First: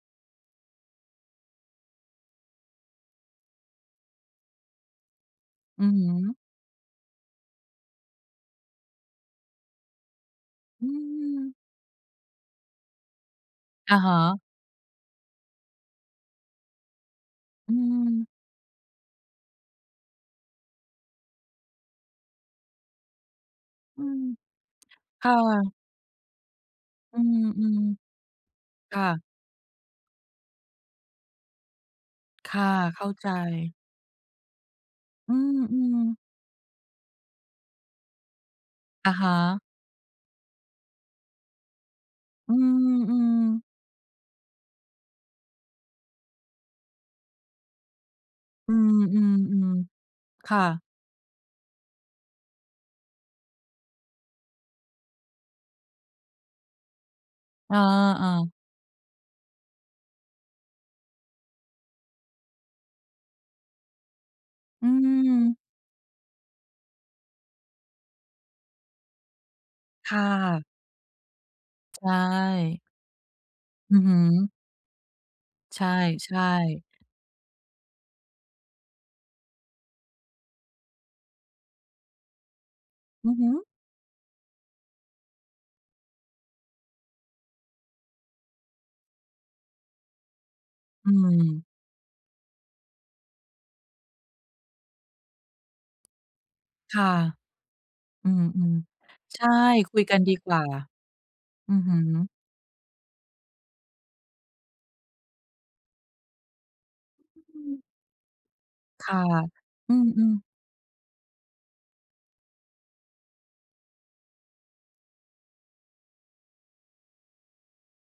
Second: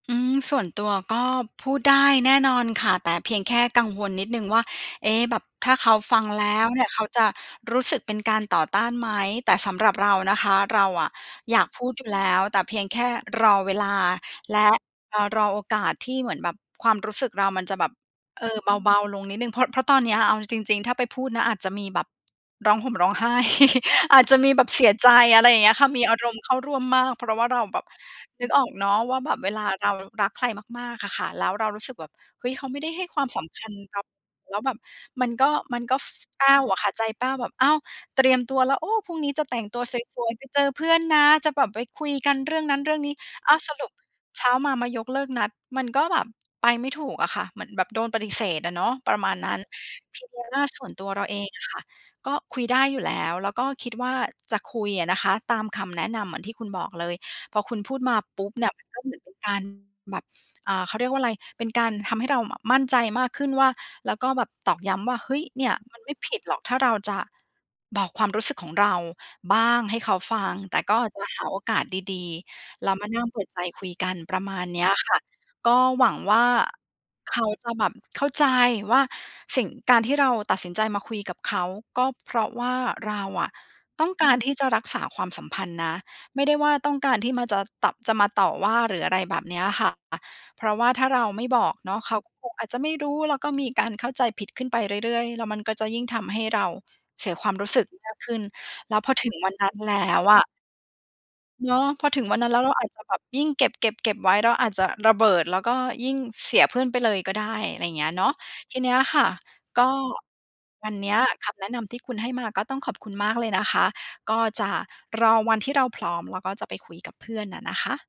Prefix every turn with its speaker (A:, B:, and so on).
A: อืม ส่วนตัวก็พูดได้แน่นอนค่ะ แต่เพียงแค่กังวลนิดหนึ่งว่า เอ๊ะ แบบถ้า
B: อื
A: เข
B: อ
A: า
B: ฮ
A: ฟัง
B: ึ
A: แล้วเนี่ย เขาจะรู้สึกเป็นการต่อต้านไหม? แต่สำหรับเรานะคะ เร
B: อื
A: าอะ
B: ม
A: อยากพูดอยู่แล้ว แต่เพียงแค่รอเวล
B: อ
A: า
B: ะฮะ
A: และ อา รอโอกาสที่เหมือนแบบความรู้สึกเรามัน
B: อ
A: จ
B: ื
A: ะแบบ
B: ม
A: เออ เบา ๆ ลงนิดหนึ่ง เพราะ เพราะตอนเนี้ย อา เอาจริง ๆ ถ้าไปพูดนะ อาจจะมีแบบร้องห่มร้องไห้
B: อื
A: อ
B: ม
A: าจจะมีแบบเสียใจ
B: อ
A: อะไรอย่างเงี้
B: า
A: ยค่ะ มีอารมณ์เข้าร่วมมาก
B: อื
A: เพราะว่าเราแบ
B: ม
A: บ นึกออกเน
B: ๆ ค
A: าะ
B: ่
A: ว่า
B: ะ
A: แบบเวลาเรารักใครมาก ๆ อะค่ะ แล้วเรารู้สึกแบบ เฮ้
B: ค
A: ย เ
B: ่
A: ขา
B: ะ
A: ไม่ได้
B: เข
A: ให้
B: ้า
A: คว
B: ใ
A: า
B: จ
A: มสำคัญเรา แล้วแบบมั
B: อื
A: นก็ มันก
B: ม
A: ็ ฟ
B: ๆ
A: แป้วอะค่ะ ใจแป้วแบบ อ้าว เตรียมตัวแล้ว โอ้
B: อ
A: พ
B: ะ
A: รุ่ง
B: ฮ
A: นี้จะแต
B: ะ
A: ่งตัวสวย ๆ ไปเจอเพื่อนนะ จะแบบไปคุยกัน
B: อ
A: เ
B: ื
A: รื่องนั้นเรื่องนี้ อ้าว
B: ม ๆ
A: สรุปเช้ามา มายกเลิกนัด มันก็แบบไปไม่ถูกอะค่ะ เหมือนแบบโดนปฏิเสธอ
B: อ
A: ะ
B: ื
A: เนาะ ประมาณนั้น
B: อ ๆ
A: ทีเนี้ย
B: ๆ ค
A: ว
B: ่
A: ่าส
B: ะ
A: ่วนตัวเราเองอะค่ะ ก็คุยได้อยู่แล้ว แล้วก็คิดว่าจะคุยอะนะคะ ตามคำแนะนำเหมือนที่คุณบอกเลย พอ
B: เ
A: ค
B: ออ
A: ุณพูดมาปุ๊
B: ๆ
A: บเนี่ย มันก็เหมือนเป็นการ แบบ เอ่อ เขาเรียกว่าอะไร เป็นการทำให้เราอะ มั่นใจมากขึ้นว่า แล้วก็แบบตอก
B: อื
A: ย้ำว่า เฮ้ย
B: ม
A: เนี่ยมันไม่ผิดหรอก ถ้าเราจะ บอกความรู้สึกของเราบ้าง ให้เ
B: ค
A: ขา
B: ่
A: ฟัง
B: ะ
A: แต่ก็จะหาโอกาส
B: ใช
A: ดี
B: ่
A: ๆ แล้วมานั่งเปิดใจคุ
B: อ
A: ย
B: ือ
A: ก
B: ฮ
A: ั
B: ึ
A: น ประมาณเนี้ยค่ะ ก
B: ใ
A: ็
B: ช
A: หวังว่
B: ่
A: า
B: ๆ
A: เขาจะแบบเข้าใจว่าสิ่ง การที่เราตัดสินใจมาคุยกับเขา ก็เพราะว่าเรา
B: อือฮ
A: อะ
B: ึ
A: ต้องการที่จะรักษาความสัมพันธ์นะ ไม่ได้ว่า ต้องการที่มาจะตัด จะมาต่อว่า หรืออะไรแบบเนี้ยค่ะ เพราะว่าถ้
B: อ
A: า
B: ื
A: เราไม่บ
B: ม
A: อกเนาะ เขาก็คงอาจจะไม่รู้ แล้วก็มีการเข้าใจผิดขึ้นไปเรื่อย ๆ แล้วมันก็จะยิ่งทำให้เรา
B: ค่ะ
A: เสียความรู้สึกมาก
B: อื
A: ขึ้น
B: ม
A: แล้วพอถึ
B: ๆ
A: ง
B: ใช่
A: วันนั้นแ
B: ค
A: ล
B: ุย
A: ้
B: กัน
A: ว
B: ดี
A: อะ
B: กว่า
A: เ
B: อื
A: นาะ
B: อฮ
A: พอถึง
B: ึ
A: วันนั้นแล้ว เราอาจจะแบบยิ่งเก็บ ๆ ๆ ไว้ เราอาจจะระเบิด แล้วก็ยิ่งเสียเพื่อนไปเลยก็ได้
B: อ อื
A: อะไ
B: อ
A: รอย่างเงี้ยเนาะ ทีเนี้ย
B: ค่
A: ค
B: ะ
A: ่ะ ก็
B: อืม ๆ
A: วันเนี้ยคำแนะนำที่คุณให้มา ก็ต้องขอบคุณมากเลยนะคะ ก็จะรอวันที่เราพร้อม แล้วก็จะไปคุยกับเพื่อนน่ะนะคะ